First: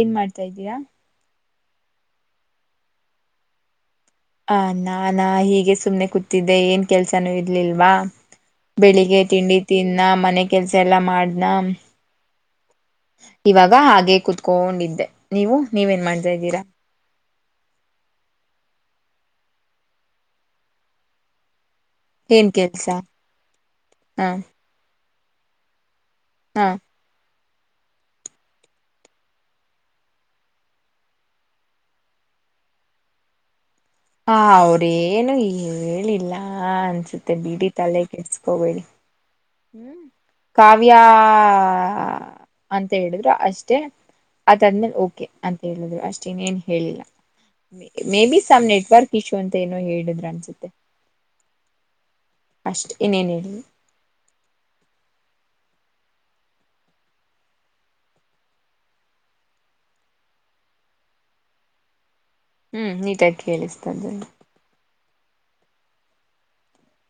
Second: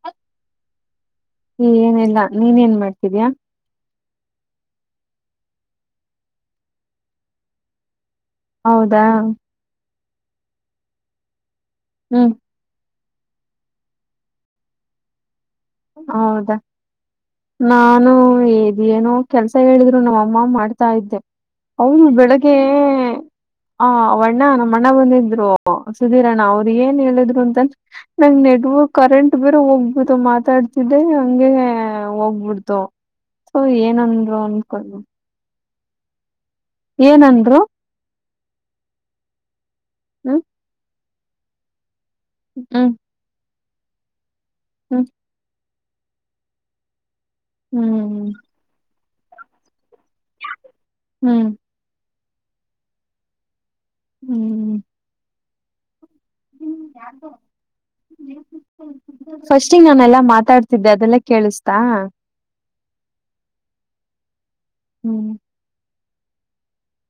ಏನ್ ಮಾಡ್ತಾ ಇದಿಯಾ ಹ ಏನೀಲ್ಲಾ ನೀನ್ ಏನ್ ಮಾಡ್ತಿದಯ ಹ ನಾನಾ ಹೀಗೆ ಸುಮ್ನೆ ಕೂತಿದ್ದೆ ಏನ್ ಕೆಲ್ಸಾನೂ ಇರ್ಲಿಲ್ವಾ. ಹೌದಾ ಬೆಳಿಗ್ಗೆ ತಿಂಡಿ ತಿಂದನ ಮನೆ ಕೆಲ್ಸ ಎಲ್ಲಾ ಮಾಡ್ನ ಹ್ಮ ಇವಾಗ ಹಾಗೆ ಕುೂತ್ಕೊಂಡಿದ್ದೆ ನೀವು ನೀವೇನ್ ಮಾಡ್ತಾ ಹೌದಾ ಇದ್ದೀರಾ. ನಾನು ಇದೇ ಏನೋ ಕೆಲ್ಸ ಹೇಳಿದ್ರು ನಮ್ಮ ಅಮ್ಮ ಮಾಡ್ತಾ ಇದ್ದೆ. ಹೌದು ಏನ್ ಬೆಳಿಗ್ಗೆ ಕೆಲ್ಸ ಆ ಹ ವಣ್ಣ ನಮ್ಮ ಅಣ್ಣ ಬಂದಿದ್ರು ಸುಧೀರಣ್ಣ ಹ ಅವ್ರು ಏನ್ ಹೇಳಿದ್ರು ಅಂತಂದ್ರ ನಂಗ್ ನೆಟ್ವರ್ಕ್ ಕರೆಂಟ್ ಬೇರ ಹೋಗ್ಬದು ಮಾತ್ರ ಮಾತಾಡ್ತಿದ್ರೆ ಹಂಗೆ ಹೋಗ್ಬಿಡ್ತು ಸೊ ಹಾ ಏನಂದ್ರು ಅನ್ಕೊಂಡು ಅವ್ರೇಏನು ಹೇಳಿಲ್ಲಾ ಅನ್ಸುತ್ತೆ ಏನಂದ್ರು ಬಿಡಿ ತಲೆ ಕೆಡಸ್ಕೋಬೇಡಿ ಹ್ಮ್ ಕಾವ್ಯಾ ಅಂತ ಹ್ಮ್ ಹೇಳಿದ್ರು ಅಷ್ಟೆ. ಅದ ಆದ್ಮೇಲೆ ಹ್ಮ್ ಓಕೆ ಅಂತ ಹೇಳಿದ್ರು ಅಷ್ಟೇನೇನ್ ಹೇಳಿಲ್ಲ ಮೇ ಹ್ಮ್ ಬಿ ಸಮ್ ನೆಟ್ವರ್ಕ್ ಪಶು ಅಂತ ಏನೋ ಹೇಳಿದ್ರ ಅನ್ಸುತ್ತೆ ಹ್ಮ್ ಅಷ್ಟ ಇನೇನ್ ಹೇಳಿ ಹ್ಮ್ ಹ್ಮ್ ಯಾರದ ಫಸ್ಟಿಂಗ ನಾನೆಲ್ಲಾ ಮಾತಾಡ್ತಿದ್ದೆ ಅದೆಲ್ಲ ಕೇಳಿಸ್ತಾ ಹ್ಮ್ ನೀಟಾಗಿ ಕೇಳಿಸ್ತಾದ ಹ್ಮ್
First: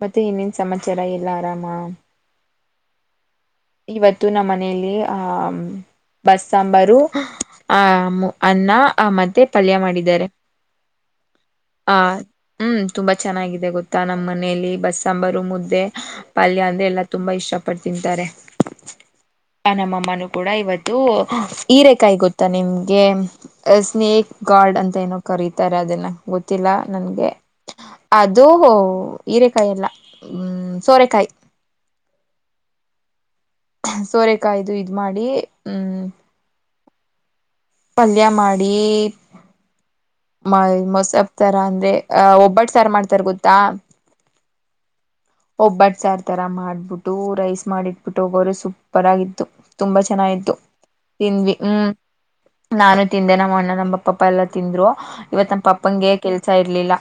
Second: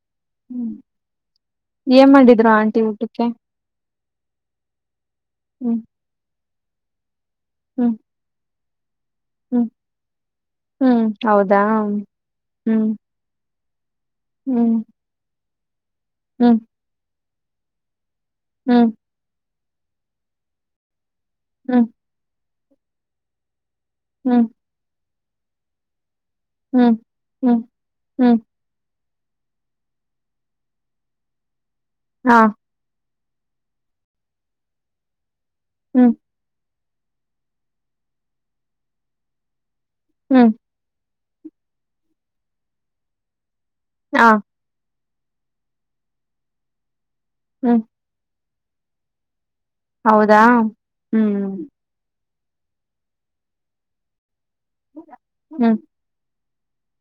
ಮತ್ತೆ ಇನ್ನೇನ್ ಸಮಾಚಾರ ಎಲ್ಲ ಆರಾಮ ಏನ್ ಮಾಡಿದ್ರು ಆಂಟಿ ಊಟಕ್ಕೆ ಇವತ್ತು ನಮ್ಮ ಮನೆಯಲ್ಲಿ ಆಹ ಹ್ಮ್ ಬಸ್ ಸಾಂಬಾರು ಆ ಹ್ಮ್ ಅನ್ನಾ ಆ ಮತ್ತೆ ಹ್ಮ್ ಪಲ್ಯ ಮಾಡಿದ್ದಾರೆ ಹ್ಮ್ ಹೌದಾ ಆ ಹ್ಮ್ ತುಂಬಾ ಚೆನ್ನಾಗಿದೆ ಗೊತ್ತ ನಮ್ಮ್ ಮನೆಯಲ್ಲಿ ಹ್ಮ್ ಬಸ್ ಸಾಂಬಾರ ಮುದ್ದೆ ಹ್ಮ್ ಪಲ್ಯ ಅಂದ್ರೆ ಎಲ್ಲಾ ತುಂಬಾ ಇಷ್ಟಪಟ್ಟ ತಿಂತಾರೆ. ಹ್ಮ್ ಆ ನಮ್ಮಅಮ್ಮನುೂ ಕೂಡ ಇವತ್ತು ಹ್ಮ್ ಹಿರೆೇಕಾಯಿ ಗೊತ್ತಾ ನಿಮ್ಗೆ ಸ್ನೇಕ್ ಹ್ಮ್ ಗಾರ್ಡ್ ಅಂತ ಏನೋ ಕರೀತಾರೆ ಅದನ್ನ ಗೊತ್ತಿಲ್ಲ ಹ್ಮ್ ನನ್ಗೆ ಹ್ಮ್ ಹ್ಮ್ ಅದುೂ ಹೊ ಹೀರೆಕಾಯ ಎಲ್ಲ ಹ್ಮ ಸೋರೆಕಾಯಿ ಹಾ ಸೋರೆಕಾಯ್ದು ಇದ್ ಮಾಡಿ ಹ್ಮ್ ಪಲ್ಯ ಮಾಡಿ ಹ್ಮ್ ಮ ಮೊಸ ತರ ಅಂದ್ರೆ ಅ ಒಬ್ಬಟ್ಟು ಸಾರ್ ಮಾಡ್ತಾರ ಗೊತ್ತಾ ಹಾ ಒಬ್ಬಟ್ ಸಾರ್ ತರ ಮಾಡ್ಬಿಟ್ಟು ರೈಸ್ ಹ್ಮ್ ಮಾಡಿಟ್ಬಿಟ್ಟು ಹೋಗೋರೆ ಸೂಪರ್ ಆಗಿತ್ತು ತುಂಬಾ ಹೌದಾ ಚೆನ್ನಾಯ್ತು ಹ್ಮ್ ತಿಂದ್ವಿ ಹ್ಮ್ ನಾನು ತಿಂದೆ ನಮ್ಮ ಅಣ್ಣ ನಮ್ಮಪ್ಪಪ್ಪ ಎಲ್ಲಾ ತಿಂದ್ರು ಇವತ್ ನಮ್ಮ ಹ್ಮ್ ಪಪ್ಪಂಗೆ ಕೆಲ್ಸ ಇರ್ಲಿಲ್ಲ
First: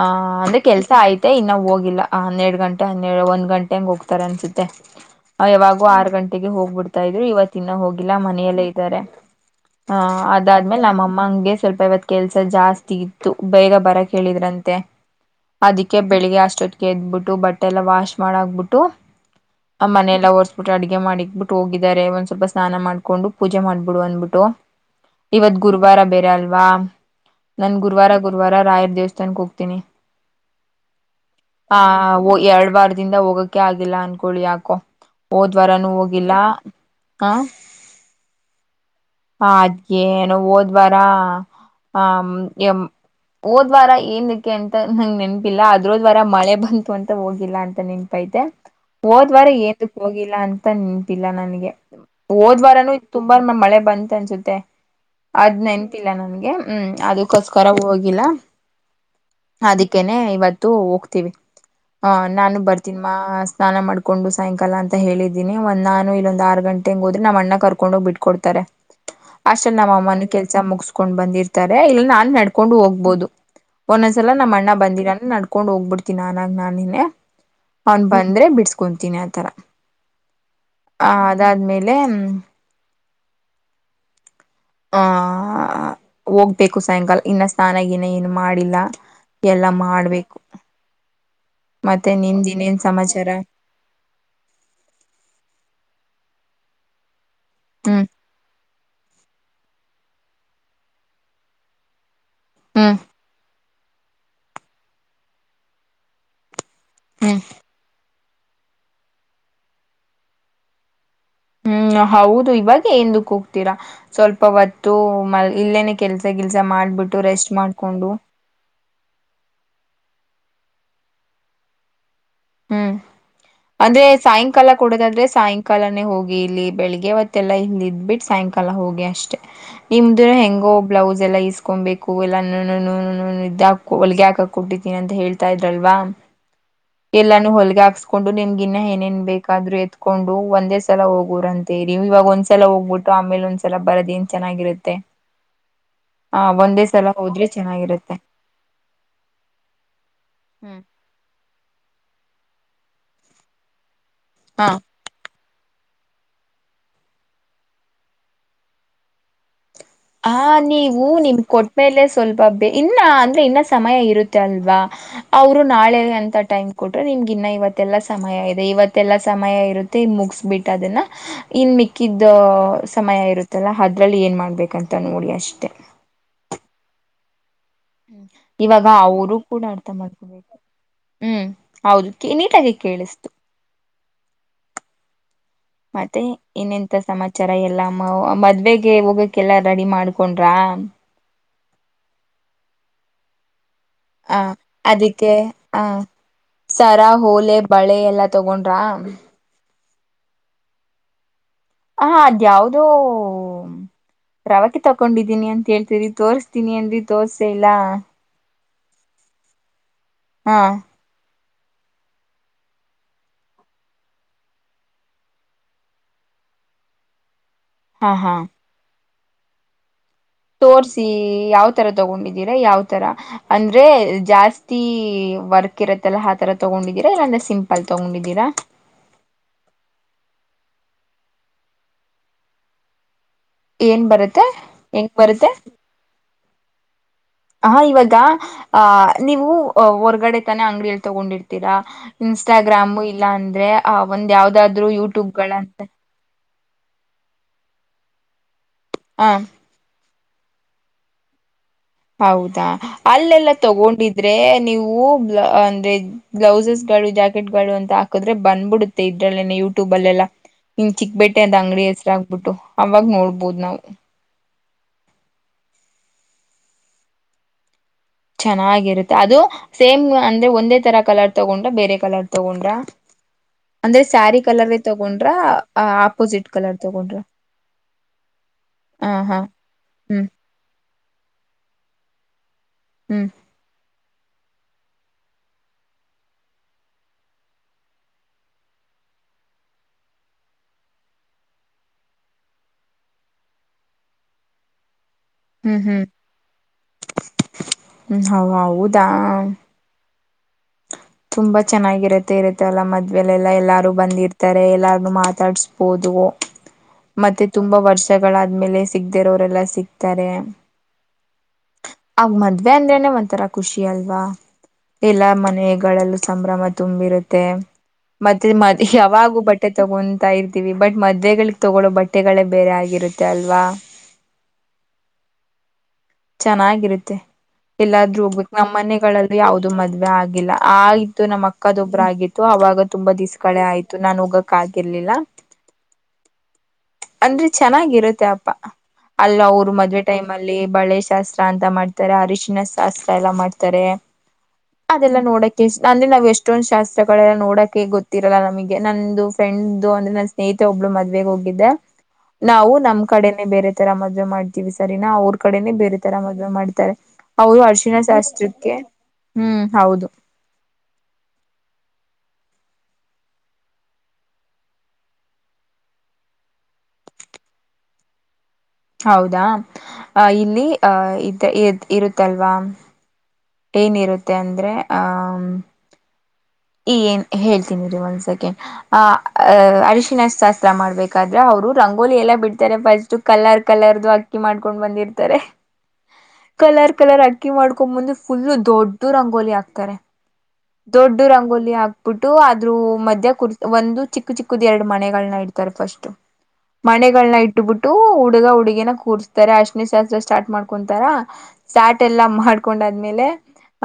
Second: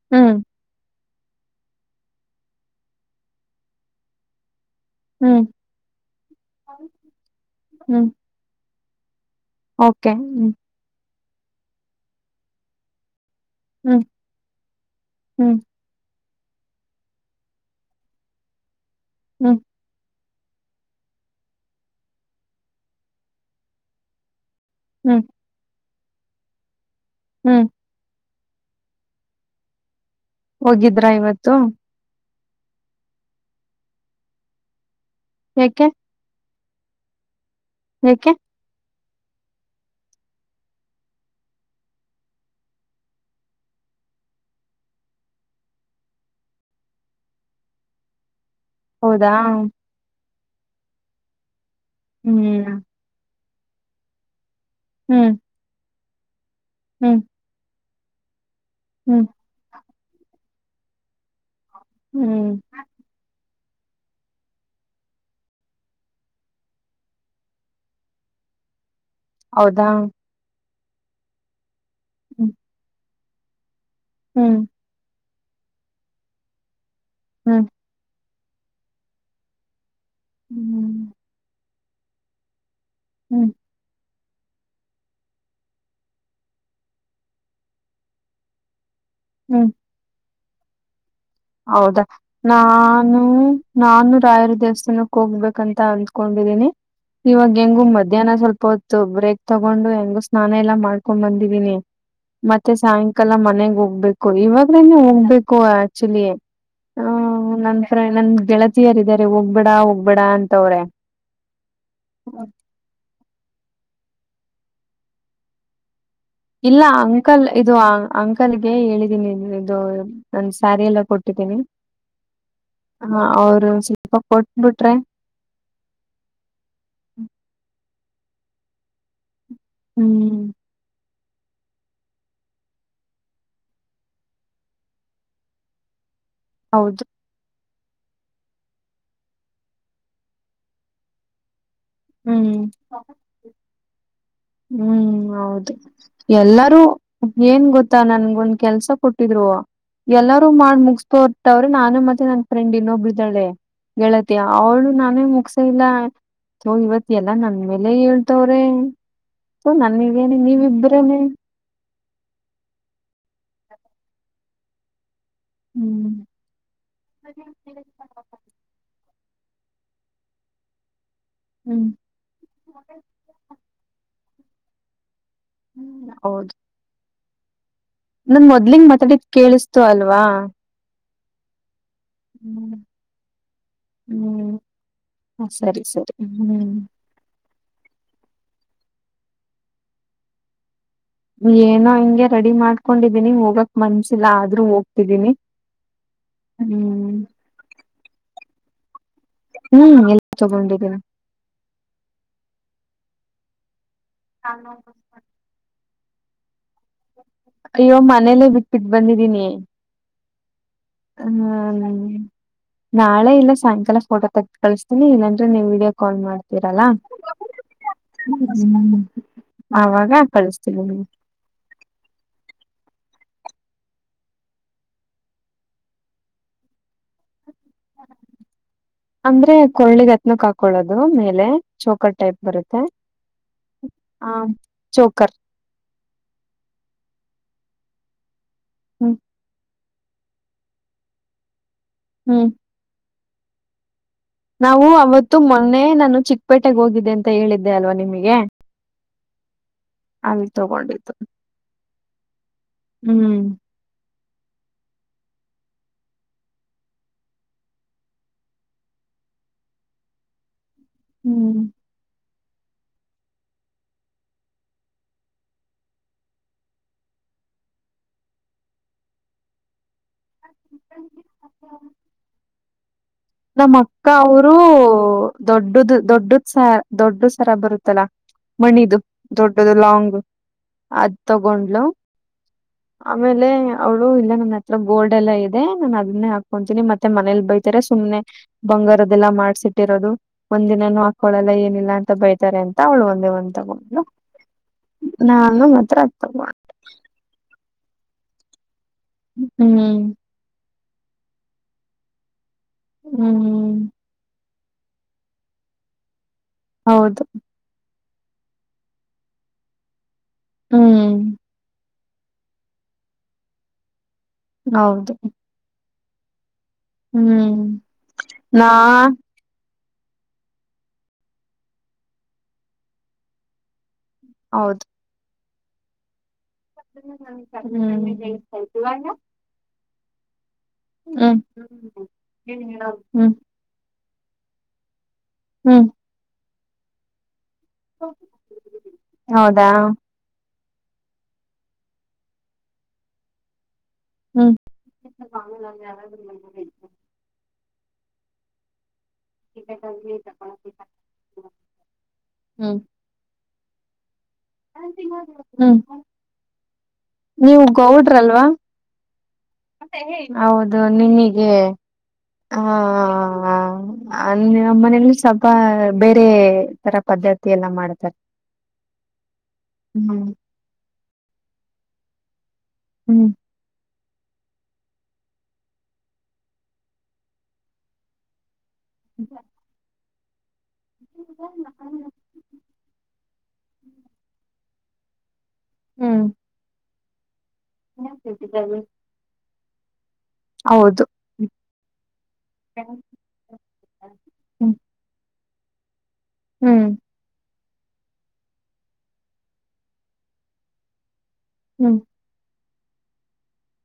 ಹ ಹ್ಮ್ ಅಂದ್ರೆ ಕೆಲ್ಸ ಆಯತೆ ಇನ್ನ ಹೋಗಿಲ್ಲ ಹನ್ನೆರಡ್ ಗಂಟೆ ಹನ್ನೆರಡು ಒಂದ್ ಗಂಟೆ ಹಂಗ್ ಹೋಗ್ತಾರೆ ಅನ್ಸುತ್ ತ್ತೆ ಹ್ಮ್ ಯಾವಾಗು ಆರ್ ಗಂಟೆಗೆ ಹೋಗ್ಬಿಡ್ತಾ ಇದ್ರು ಇವತ್ ಇನ್ನ ಹ್ಮ್ ಹೋಗಿಲ್ಲಾ ಮನೆಯಲ್ಲೇ ಇ ಇದಾರೆ ಹ ಓಕೆ ಹ್ಮ್ ಅದಾದ್ಮೇಲೆ ನಮ್ಮಮ್ಮಂಗೆ ಸ್ವಲ್ಪ ಯಾವತ್ ಕೆಲ್ಸ ಜಾಸ್ತಿ ಇತ್ ಬೇಗ ಬರ ಹ್ಮ್ ಕೇಳಿದ್ರಂತೆ ಹ್ಮ್ ಅದಕ್ಕೆ ಬೆಳಿಗ್ಗೆ ಆ ಅಸ್ಟೋತ್ಗೆ ಎದ್ಬಿಟ್ಟು ಬಟ್ಟೆ ಎಲ್ಲ ವಾಶ್ ಮಾಡ್ ಹಾಕ್ಬಿಟ್ಟು ಹ್ಮ್ ಆ ಮನೆ ಎಲ್ಲ ಬಿಟ್ಟು ಅಡ್ಗೆ ಮಾಡಿಕ್ಬಿಟ್ಟು ಹೋಗಿದ್ದಾರೆ ಒಂದ್ ಸ್ವಲ್ಪ ಸ್ನಾನ ಮಾಡ್ಕೊಂಡು ಪೂಜೆ ಮಾಡ್ಬಿಡು ಅಂದ್ಬಿಟ್ಟು ಹ್ಮ್ ಇವತ್ ಗುರ್ವಾರ ಬೇರೆ ಅಲ್ವಾ ಹ್ಮ್ ನನ್ ಗುರ್ವಾರ ಗುರ್ವಾರ ರಾಯರ್ ದೇವಸ್ಥಾನಕ್ ಹೋಗ್ತೀನಿ ಹೋಗಿದ್ರಾ ಇವತ್ತು ಆ ಎರಡ್ ವಾರದಿಂದ ಹೋಗಕ್ಕೆ ಆಗಿಲ್ಲ ಅನ್ಕೊಳ್ಳಿ ಯಾಕೋ ಹೋದ್ ವಾರನು ಹೋಗಿಲ್ಲ ಹಾ ಏಕೆ ಹ ಅದ್ಗೆ ಏನೋ ಹೋದ್ವಾರ ಹ ಮ್ ಎಮ್ ಹೋದ್ ವಾರ ಏನ್ಕ್ಕೆ ಅಂತ ನಂಗ ನೆನಪಿಲ್ಲ ಅದ್ರೋದ್ ವಾರ ಮಳೆ ಬಂತು ಅಂತ ಹೋಗಿಲ್ಲ ಅಂತ ನೆನ್ಪೈತೆ ಹೌದಾ ಹೋದ್ವಾರ ಏತಕ್ ಹೋಗಿಲ್ಲ ಅಂತ ನೆನ್ಪಿಲ್ಲ ನನಗೆ ಹ್ಮ್ ಹೋದ್ವಾರನು ತುಂಬ್ ಮಳೆ ಬಂತ್ ಅನ್ಸುತ್ತೆ ಹ್ಮ್ ಅದ್ ನೆನ್ಪಿಲ್ಲ ನನ್ಗೆ ಹ್ಮ್ ಅದಕ್ಕೋಸ್ಕರ ಹೋಗ್ ಗಿಲಾ ಹ್ಮ್ ಅಕೇನೆ ಇವತ್ತು ಹೋಗ್ತೀವಿ ಹ ಹ್ಮ್ ನಾನು ಬರ್ತೀನ್ ಮಾ ಸ್ನಾನ ಮಾಡ್ಕೊಂಡು ಸಾಯಂಕಾಲ ಅಂತ ಹೇಳಿದೀನಿ ಒಂದ್ ನಾನು ಇಲ್ಲೊಂದ್ ಆರು ಗಂಟೆಗೆ ಹೋದ್ರೆ ನ್ ಅಣ್ಣ ಕರ್ಕೊಂಡು ಹೋಗಿ ಬಿಟ್ ಕೊಡ್ತಾರೆ ಅಸ್ಟ್ರೇಲ್ ಹೌದಾ ನಮ್ಮ ಅಮ್ಮನು ಕೆಲ್ಸ ಮುಗಿಸ್ಕೊಂಡ್ ಬಂದಿರ್ತಾರೆ ಇಲ್ಲ ನಾನ್ ಹ್ಮ್ ನಡ್ಕೊಂಡು ಹೋಗ್ಬೋದು ಒಂದೊಂದ್ಸಲ ನಮ್ಮ ಹ್ಮ್ ಅಣ್ಣ ಬಂದಿರಲ ನಡ್ಕೊಂಡ್ ಹೋಗ್ಬಿಡ್ತೀನಿ ನ ನಾನೇನೆ ಹ್ಮ್ ಅವ್ನ್ ಬಂದ್ ಅಂದ್ರೆ ಬಿಡ್ಸ್ಕೊತೀನಿ ಆತರ ಹ್ಮ್ ಆ ಅದಾದ್ಮೇಲೆ ಹ್ಮ್ ಹ್ಮ್ ಹ ಹೋಗ್ಬೇಕು ಸಾಯಂಕಾಲ ಇನ್ನ ಸ್ನಾನ ಗಿನ ಏನು ಮಾಡಿಲ್ಲ ಎಲ್ಲ ಹ್ಮ್ ಮಾಡ್ಬೇಕು ಹೌದಾ ಮತ್ತೆ ನಿಮ್ದಿನೇನ್ ನಾನು ಸಮಾಚಾರ ನಾನು ರಾಯರ ದೇವಸ್ಥಾನಕ್ ಹೋಗ್ಬೇಕಂತ ಅ ಹಕೊಂಡಿದೀನಿ ಇವಾಗ ಹೆಂಗು ಹ್ಮ್ ಮಧ್ಯಾಹ್ನ ಸ್ವಲ್ಪ ಹೊತ್ತು ಬ್ರೇಕ್ ತಗೊಂಡು ಹೆಂಗೊ ಸ್ನಾನ ಎಲ್ಲಾ ಮಾಡ್ಕೊಂಡ್ ಬಂದಿದೀನಿ ಮತ್ತೆ ಹ್ಮ್ ಸಾಯಂಕಾಲ ಮನೆಗ್ ಹೋಗ್ ಹೋಗ್ಬೇಕು ಇವಾಗ್ಲೇನೆ ಹೋಗ್ಬೇಕು ಆಕ್ಚುಲಿ ಆ ಹ್ಮ್ ನಂತರ ನನ್ ಗೆಳತಿಯರ್ ಇದಾರೆ ಹೋಗ್ಬೇಡ ಹೋಗ್ಬೇಡ ಅಂತವ್ರೆ ಹ್ಮ್ ಹೌದು ಇವಾಗ ಎಂದಕ್ ಹೋಗ್ತೀರಾ ಸ್ವಲ್ಪ ಹೊತ್ತು ಮ ಇಲ್ಲೇನೆ ಕೆಲ್ಸ ಗಿಲ್ಸ ಇಲ್ಲ ಮಾಡ್ಬಿಟ್ಟು ಅಂಕಲ್ ರೆಸ್ಟ್ ಇದು ಮಾಡ್ಕೊಂಡು ಅಂಕಲ್ಗೆ ಹೇಳಿದ್ ನಿ ಇದು ನನ್ ಸ್ಯಾರಿ ಎಲ್ಲಾ ಕೊಟ್ಟಿದ್ದೀನಿ ಹ್ಮ್ ಹಾ ಅಂದ್ರೆ ಸಾಯಂಕಾಲ ಕೊಡೋದಾದ್ರೆ ಸಾಯಂಕಾಲನೇ ಹೋಗಿ ಇಲ್ಲಿ ಬೆಳಿಗ್ಗೆವತ್ತೆಲ್ಲಾ ಇಲ್ಲ ಇದ್ ಬಿಟ್ ಸಾಯಂಕಾಲ ಹೋಗಿ ಅಷ್ಟೇ ನಿಮ್ದು ಹ್ಮ್ ಹೆಂಗೋ ಬ್ಲೌಸ್ ಎಲ್ಲಾ ಇಸ್ಕೊಬೇಕು ಎಲ್ಲ ಇದ್ದಾ [unintelligible] ಹೊಲ್ಗೆ ಹಾಕಕ್ ಕೊಟ್ಟಿದ್ದೀನಿ ಅಂತ ಹೇಳ್ತಾ ಇದ್ರಲ್ವಾ ಹೌದು ಎಲ್ಲಾನು ಹೊಲ್ಗೆ ಹಾಕ್ಸ್ಕೊಂಡು ನಿಮ್ಗಿನ್ನ ಏನೇನ್ ಬೇಕಾದ್ರು ಎತ್ಕೊಂಡು ಒಂದೇ ಸಲ ಹೋಗೋರಂತ್ ತಿರಿ ಇವಾಗ ಹ್ಮ್ ಒಂದ್ಸಲ ಹೋಗ್ಬಿಟ್ಟು ಆಮೇಲೆ ಒಂದ್ಸಲ ಬರದ್ ಏನ್ ಚೆನ್ನಾಗಿರುತ್ತೆ ಆ ಯಾರು ಒಂದೇ ಸಲ ಹೋದ್ರೆ ಏನ್ ಗೊತ್ತಾ ಚೆನ್ನಾಗಿರುತ್ತೆ ನನ್ಗೊಂದ್ ಕೆಲ್ಸ ಕೊಟ್ಟಿದ್ರು ಎಲ್ಲಾರೂ ಮಾಡ್ ಹ್ಮ್ ಮುಗಿಸ್ತೋರ್ತವ್ರೆ ನಾನು ಮತ್ ತ್ ನನ್ ಫ್ರೆಂಡ್ ಇನ್ನೊಬ್ಲ್ ಇದಾಳೆ ಗೆಳತಿ ಹ ಅವ್ಳು ನಾನೇ ಮುಗಸೆ ಇಲ್ಲ ಸ ಇವತ್ ಎಲ್ಲಾ ನನ್ ಮೇಲೆ ಹೇಳ್ತವ್ರೆ ಥೋ ಹ ನನ್ಗೇನೆ ನೀವು ನೀವಿಬ್ರೇನೆ ನಿಮ್ ಕೊಟ್ಟ್ಮೇಲೆ ಸ್ವಲ್ಪ ಇನ್ನ ಅಂದ್ರೆ ಇನ್ನ ಸಮಯ ಇರುತ್ತೆ ಅಲ್ವಾ ಅವರು ನಾಳೆ ಹ್ಮ್ ಅಂತ ಟೈಮ್ ಕೊಟ್ರೆ ನಿಮ್ಗೆ ಇನ್ನ ಇವತ್ತೆಲ್ಲ ಸಮಯ ಇದೆ ಇವತ್ತೆಲ್ಲ ಸಮಯ ಇರುತ್ತೆ ಮುಗಿಸಸ್ಬಿಟ್ಟು ಅದನ್ನ ಇನ್ ಹ್ಮ್ ಮಿಕ್ಕಿದ್ದ ಸಮಯ ಇರುತ್ತಲ್ಲ ಅದ್ರಲ್ಲಿ ಏನ್ ಮಾಡ್ಬೇಕಂತ ನೋಡಿ ಅಷ್ಟೆ ಹೌ ಹ್ಮ್ ಇವಾಗ ಮೊದ್ಲಿಂಗ್ ಮಾತಾಡಿದ್ ಅವರು ಕೂಡ ಕೇಳಿಸ್ತು ಅರ್ಥ ಅಲ್ವಾ ಮಾಡ್ಕೊಬೇಕು ಹ್ಮ್ ಹೌದು ನೀಟಾಗಿ ಹ್ಮ್ ಕೇಳಿಸ್ತು ಹ್ಮ್ ಹ ಸರಿ ಸರಿ ಮತ್ತೆ ಹ್ಮ್ ಇನ್ನಂತ ಸಮಾಚಾರ ರ ಎಲ್ಲ ಮದ್ವೆೆಗೆ ಹೋಗಕ್ಕೆಲ್ಲ ರೆಡಿ ಮಾಡ್ಕೊಂಡ್ರ ಏನೋ ಹಿಂಗೆ ರೆಡಿ ಮಾಡ್ಕೊಂಡಿದ್ದೀನಿ ಹೋಗಕ್ ಮನ್ಸಿಲ್ಲ ಹ ಆದ್ರೂ ಹೋಗ್ತಿದ್ದೀನಿ ಅದಕ್ಕೆ ಆಹ ಸರ ಹ್ಮ್ ಹೋಲೆ ಬಳೆ ಎಲ್ಲ ತಗೊಂಡ ರಾಮ ಹ್ಮ್ ಎಲ್ಲ ತಗೊಂಡಿದ್ದೀನ ಹ ಅದ ಯಾವ್ದೋ ರವಾಕ್ಕೆೆ ತಕೊಂಡಿದ್ದೀನಿ ಅಂತ ಹೇಳ್ತೀರಿ ತೋರ್ ತಣಿಯಂದರಿ ದೋಸೆೆೆಯಲಾ ಬಿಟ್ಟು ಬಂದಿದೀನಿ ಹಾ ಹ್ ನಾಳೆ ಇಲ್ಲ ಸಾಯಂಕಾಲ ಫೋಟೋ ತಗ ಕಳಿಸತೀನಿ ಇಲ್ಲಾಂದ್ರೆ ನೀವು ವೀಡಿಯೋ ಕಾಲ್ ಮಾಡ್ತೀರಲ್ಲಾ ಹ್ಮ ಹಾ ಹಾ ಅವಾಗ ಕಳಿಸ್ತೀನಿ ತೋರ್ಸಿ ನಿಮ್ಗೆ. ಯಾವ ತರ ತಗೊಂಡಿದಿ ಯಾವ ತರ ಅಂದ್ರೆ ಜಾಸ್ತಿ ವರ್ಕ್ ಇರತ್ತಲ್ಲ ಆ ತರ ತಗೊಂಡಿದೀರಾ ಇಲ್ಲಾಂದ್ರೆ ಸಿಂಲ್ ಅಂದ್ರೆ ಕಳ್ಳಿಗತ್ನ ಕಾಕೊಳ್ಳೋದು ದು ಮೇಲೆ ಚೋಕರ್ ಟೈಪ್ ಬರುತ್ತೆ ಏನ್ ಆ ಬರುತ್ತೆ ಹೆಂಗ ಚೋಕರ್ ಬರುತ್ತೆ ಹ ಇವಾಗ ಅಹ ಹ್ಮ್ ನೀವು ಅ ಹೊರ್ಗಡೆ ತಾನೆ ಅಂಗಡಿಯಲ್ಲಿ ತಗೊಂಡಿರ್ತೀರಾ ಹ್ಮ್ ಇನ್ಸ್ಟಾಗ್ರಾಮು ಇಲ್ಲ ಅಂದ್ರೆ ಒಂದ್ ಯಾವ್ದಾದ್ರು ನಾವು ಅವತ್ತು ಯೂಟ್ಯೂಬ್ಗಳಂತ ಮೊನ್ನೆ ನಾನು ಚಿಕ್ಕಪೇಟೆಗೆ ಹೋಗಿದ್ದೆ ಅಂತ ಹೇಳಿದ್ದೆ ಅಲ್ವಾ ನಿಮಗೆ ಹಾ ಆ ತಗೊಂಡಿತ ಹೌದಾ ಅಲ್ಲೆಲ್ಲ ತಗೊಂಡಿದ್ರೆ ನೀವು ಅಂದ್ರೆ ಬ್ಲೌಸಸ್ ಗಳು ಜಾಕೆಟ್ ಗಳು ಅಂತ ಹಾಕದ್ರೆ ಬಂದ್ಬಿಡುತ್ತೆ ಇದ್ರಲ್ಲೆನೆ ಯೂಟ್ಯೂಬ್ ಅಲ್ಲೆಲ್ಲ ನಿಮ್ ಚಿಕ್ಕಬೇಟ್ಟೆ ಅದ ಹ್ಮ್ ಅಂಗಡಿ ಹೆಸರುಾಗಗ್ಬಿಟ್ಟು ಅವಾಗ ನೋಡ್ಬೋದು ನಾವು ಚೆನ್ನಾಗಿರುತ್ತೆ ಅದು ಸೇಮ್ ಅಂದ್ರೆ ಒಂದೇ ತರ ಕಲರ್ ತಗೊಂಡ್ರ ಬೇರೆ ಕಲರ್ ತಗೊಂಡ್ರ ನಮ್ಮ ಅಂದ್ರೆ ಅಕ್ಕ ಸ್ಯಾರಿ ಅವರುೂ ಕಲರ್ ತಗೊಂಡ್ರ ದೊಡ್ಡದ ದೊಡ್ಡದ ಆಪೋಸಿಟ್ ಸರ ಕಲರ್ ತಗೊಂಡ್ರ ದೊಡ್ಡ ಸರ ಬರುತ್ತಲ್ಲಾ ಮಣಿದು ಹ ಹಾ ದೊಡ್ಡದು ಲಾಂಗ್ ಹ್ಮ್ ಅದ್ ತಗೊಂಡ್ಲುು ಹ್ಮ್ ಆಮೇಲೆ ಅವಳು ಇಲ್ಲ ನನ್ನ ಹತ್ರ ಗೋಲ್ಡ್ ಎಲ್ಲಾ ಇದೆ ನಾನನ್ ಅದನ್ನೇ ಹಾಕೊತೀನಿ ಮತ್ತೆ ಮನೇಲಿ ಬೈತರ ಸುಮ್ನೆ ಬಂಗಾರದದೆಲ್ಲ ಮಾಡ್ಸಿಟ್ಟಿರೋದು ಒಂದಿನಾನೂ ಹಾಕಳಲ್ಲ ಏನಿಲ್ಲ ಅಂತ ಬೈತಾರೆ ಅಂತ ಅವಳು ಒಂದ ಅಂತಗ ಹ ನಾನು ಮಾತ್ರ ಅ ಮಾಡ ಹ್ಮ್ ಹೌ ಹೌದಾ ಹ್ಮ್ ತುಂಬಾ ಚೆನ್ನಾಗಿರತ್ತೆ ಇರುತ್ತೆ ಅಲ್ಲ ಮದ್ವೆಲೆ ಎಲ್ಲಾ ಹ್ಮ್ ಎಲ್ಲಾರು ಬಂದಿರ್ತ ಎಲ್ಲಾರ್ ಮಾತಾಡಸ್ಬೋದು ಹೌದು ಮತ್ತೆ ತುಂಬಾ ವರ್ಷ ಗಳಾದ್ಮೇಲೆ ಸಿಗ್ದೆರೋರೆಲ್ಲ ಸಿಗ್ತಾರೆ ಹ್ಮ್ ಆ ಮದ್ವೆ ಅಂದ್ರೇನೆ ಒಂಥರ ಖುಷಿ ಅಲ್ವಾ ಹೌದು ಎಲ್ಲ ಮನೆಗಳಲ್ಲೂ ಸಂಭ್ರಮ ತುಂಬಿರುತ್ತೆ ಹ್ಮ್ ಮತ್ತೆ ನಾ ಮ ಯಾವಾಗ ಬಟ್ಟೆ ತಗೊತಾ ಇರ್ತೀವಿ ಬಟ್ ಮದ್ವೆಗಳಿಗೆ ತಗೊಳೋ ಬಟ್ಟೆಗಳೇ ಬೇರೆ ಆಗಿರುತ್ತೆ ಅಲ್ವಾ ಹೌದು ಚೆನ್ನಾಗಿರುತ್ತೆ ಹ್ಮ್ ಎಲ್ಲಾದ್ರೂ ಹೋಗ್ಬೇಕು ನಮ್ಮ್ ಮನೆಗಳಲ್ಲಿ ಯಾವ್ದು ಮದ್ವೆ ಆಗಿಲ್ಲ ಆಯ್ತು ಹ್ಮ್ ನಮ್ಮ ಅಕ್ಕದೊಬ್ರ್ ಆಗಿತ್ತು ಅವಾಗ ತುಂಬಾ ದಿಸ್ಗಳೆ ಆಯ್ತು ನಾನ್ ಹೋಗಕ್ ಆಗಿರ್ಲಿಲ್ಲ ಹ್ಮ್ ಅಂದ್ರೆ ಚೆನ್ನಾಗಿರುತ್ತೆ ಅಪ್ಪಾ ಅಲ್ಲ್ ಹೌದಾ ಅವರು ಮದ್ವೆ ಟೈಮ್ ಅಲ್ಲಿ ಲೇ ಬಳೆ ಶಾಸ್ತ್ರ ಅಂತ ಮಾಡ್ತಾರೆ ಅರಿಶಿನ ಶಾಸ್ತ್ರ ಎಲ್ಲ ಮಾಡ್ತಾರೆ ಹ್ಮ್ ಅದೆಲ್ಲ ನೋಡಕ್ ಇಷ್ಟು ಅಂದ್ರೆ ನಾವು ಎಷ್ಟೊಂದ್ ಹ್ಮ್ ಶಾಸ್ತ್ರಗಳೆಲ್ಲಾ ನೋಡ ಗೊತ್ತಿರಲ್ಲ ನಮಗೆ ನನ್ ಫ್ರೆಂಡ್ ಅಂದ್ರೆ ನನ್ನ ಸ್ನೇಹಿತೆ ಒಬ್ಳು ಮದ್ವೆಗ್ ಹೋಗಿದ್ದೆ ನಾವು ಹ್ಮ್ ನಮ್ ಕಡೆನೆ ಬೇರೆ ತರ ಮದ ಮದ್ವೆ ಮಾಡ್ತೀವಿ ಸರಿನಾ ಅವ್ರ ಕಡೆನೆೇ ಬೇರೆ ತರ ಮದುವೆ ಮಾಡ್ತಾರೆ ಅವರು ನೀವು ಅರ್ಶಿಣ ಗೌಡ್ರಲ್ವಾ ಶಾಸ್ತ್ರಕ್ಕೆ ಹ್ಮ್ ಹೌದು ಹೌದು ನಿಮಿಗೆ ಹಾ ಅ ಮನೆಲಿ ಸ್ವಲ್ಪ ಬೇರೆ ತರ [unintelligible] [unintelligible] ಎಲ್ಲ ಮಾಡ್ತಾರೆ ಹೌದಾ ಅ ಹ್ಮ್ ಇಲ್ಲಿ ಹ ಇದ್ ಇ ಇರುತ್ತಲ್ವಾ ಹ್ಮ್ ಏನಿರುತ್ತೆ ಅಂದ್ರೆ ಹಾ ಈ ಏನ್ ಹೇಳ್ತನಿ ರೀ ಒಂದ್ ಸೆಕೆಂಡ್ ಆ ಅ [unintelligible] [unintelligible] ಮಾಡ್ಬೇಕಾದ್ರೆ ಅವರು ರಂಗೋಲಿ ಎಲ್ಲಾ ಬಿಡ್ತಾರೆ ಫಸ್ಟು ಕಲರ್ ಕಲರ್ದು ಅಕ್ಕಿ ಮಾಡ್ಕೊಂಡ್ ಬಂದಿರ್ತಾರೆ ಹ್ಮ್ ಕಲರ್ ಕಲರ್ ಅಕ್ಕಿ ಮಾಡ್ಕೊ ಬಂದು ಫುಲ್ಲು ದೊಡ್ಡು ರಂಗೋಲಿ ಆಕ್ತರೆ ಹೌದು ರಂಗೋಲಿ ಹಾಕ್ಬಿಟ್ಟು ಅದ್ರು ಮಧ್ಯ ಕುರ್ ಒಂದು ಚಿಕ್ಕ ಚಿಕ್ಕದು ಹ್ಮ್ ಎರಡು ಮನೆಗಳನ್ನ [unintelligible] ಫಸ್ಟ್ ಹ್ಮ್ ಮನೆಗಳನ [unintelligible] ಹುಡುಗ ಹುಡುಗಿನನ ಕೂರಿಸಸ್ತಾರೆ ಅಶ್ನಿ ಶಾಸ್ತ್ರ ಸ್ಟಾರ್ಟ ಮಾಡ್ಕೊಂತಾರ ಹ್ಮ್ ಶ್ಟಾರ್ಟಟೆಲ್ಲ ಮಾಡ್ಕೊಂಡಾದ್ಮೇಲೆ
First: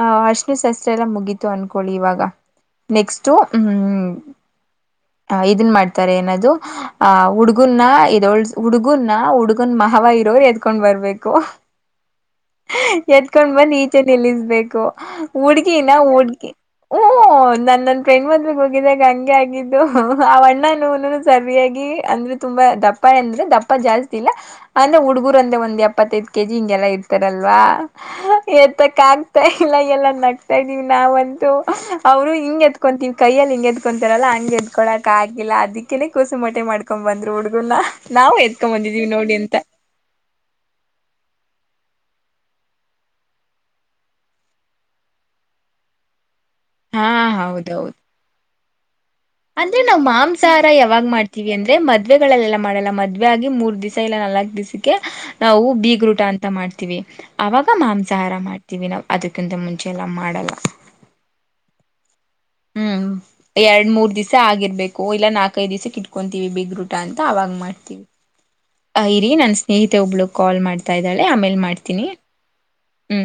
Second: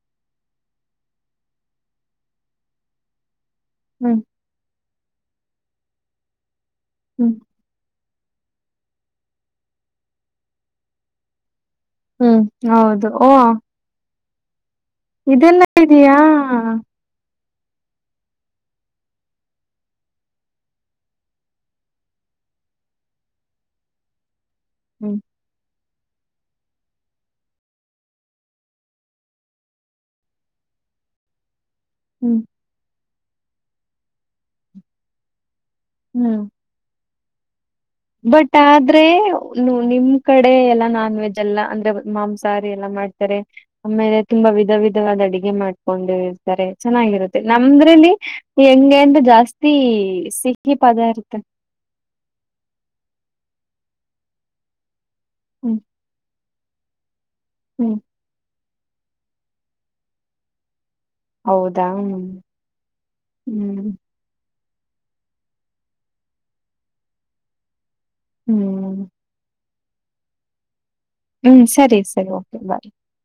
ಆಹ್ ಅರ್ಶ್ಣ ಶಸ್ತ್ರ ಎಲ್ಲ ಮುಗೀತು ಅನ್ಕೊಳ್ಳಿ ಇವಾಗ ನೆಕ್ಸ್ಟು ಹ್ಮ್ ಹ್ಮ್ ಹ ಇದನ್ ಮಾಡ್ತಾರೆ ಏನದು ಆ ಹ್ಮ್ ಹುಡುಗುನ್ನ ಹುಡುಗುನ ಹುಡುಗನ್ ಮವ ಇರೋರ್ ಎತ್ಕೊಂಡ್ ಬರ್ಬೇಕು ಹ್ಮ್ ಹೌದು ಓ ಎತ್ಕೊಂಡ್ ಬಂದ್ ಈಚೆ ನಿಲ್ಲಿಸ್ಬೇಕು ಇದೆಲ್ಲ ಹುಡ್ಗೀನ ಇದೆಯಾ ಹುಡ್ಗಿ ಹೂ ನನ್ ನನ್ ಫ್ರೆಂಡ್ ಮದಿಗೆ ಹೋಗಿದಾಗ ಹಂಗೆ ಆಗಿದ್ದು ಆವಣ್ಣನು ಸರಿಯಾಗಿ ತುಂಬಾ ದಪ್ಪ ಎಂದ್ರೆ ದಪ್ಪ ಜಾಸ್ತಿ ಇಲ್ಲ ಅಂದ್ರೆ ಹ್ಮ್ ಹುಡುಗುರು ಅಂದ್ರೆ ಒಂದ್ [unintelligible] ಯಪ್ಪತ್ತೈದ್ ಕೆ ಜಿ ಹಿಂಗೆಲ್ಲಾ ಇರ್ತಾರಲ್ವಾ ಎತಕ್ಕ ಆಗ್ತಾ ಇಲ್ಲ ಎಲ್ಲ ನಗ್ತಾ ಇದೀವಿ ನಾ [unintelligible] ಅವರು ಹ್ಮ್ ಹಿಂಗ್ ಎತ್ಕೊತೀವಿ ಕೈಯಲ್ಲಿ ಹಿಂಗೆ ಎದಕೊಂತಾರಲ್ಲ ಹಂಗ್ ಎತ್ಕೊಳಕ್ ಆಗಿಲ್ಲ ಅದಿಕ್ಕೆನೇ ಹ್ಮ್ ಕೂಸುಮಟೆ ಮಾಡ್ಕೊ ಬಂದ್ರು ಹುಡ್ಗನ ಬಟ್ ಆದ್ರೆ ನಿಮ್ ಕಡೆ ಎಲ್ಲ ನಾನ್ ವೆಜ್ ಅಲ್ಲ ಅಂದ್ರೆ ಮಾಂಸಹಾರಿ ಎಲ್ಲ ಮಾಡ್ತಾರೆ ಆಮೇಲೆ ತುಂಬಾ ವಿಧ ವಿಧವಾದ ಅಡಗೆ [unintelligible] ಹಾ ಚೆನ್ನಾಗಿರುತ್ತೆ ಹೌದೌದು ನಮ್ದ್ರಲ್ಲಿ ಹೆಂಗೆ [unintelligible] ಅಂದ್ರೆ ನಾವು ಮಾಂಸಾಹಾರ ಸಿಹಿ ಯಾವಾಗ್ ಪದಾರ್ಥ ಮಾಡ್ತೀವಿ ಅಂದ್ರೆ ಮದ್ವೆಗಳೆಲ್ಲ ಮಾಡಲ್ಲ ಮದ್ವೆೆಗಿ ಮೂರ್ ದಿಸ ಇಲ್ಲಾ ನಾಲ್ಕ್ ದಿಸಕ್ಕೆ ನಾವು ಹ್ಮ್ ಬೀಗ್ರೂಟಾ ಅಂತ ಮಾಡ್ತೀವಿ ಆವಾಗ ಹ್ಮ್ ಮಾಂಸಾಹಾರ ಮಾಡ್ತೀವಿ ನಾವು ಅದಕ್ಕಿಂತ ಮುಂಚೆಲ್ಲ ಮಾಡಲ್ಲ ಹೌದಾ ಹ್ಮ್ ಹ್ಮ್ ಎರಡ್ ಹ್ಮ್ ಮೂರ್ ದಿಸ್ ಆಗಿರ್ಬೇಕು ಇಲ್ಲ ನಾಲ್ಕೈದು ದಿವಸಕ್ಕೆ ಇಟ್ಕೊಂತೀವಿ ಬಿಗ್ರೂಟ ಅಂತ ಅವಾಗ ಮಾಡ್ತೀವಿ ಹ್ಮ್ ಇರಿ ನನ್ನ್ ಸ್ನೇಹಿತೆ ಒಬ್ಳು ಕಾಲ್ ಮಾಡ್ತಾ ಇದ್ದಾಳೆ ಆಮೇಲ್ ಹ್ಮ್ ಸರಿ ಮಾಡ್ತೀನಿ ಸರಿ ಓಕೆ ಬಾಯ್ ಹ್ಮ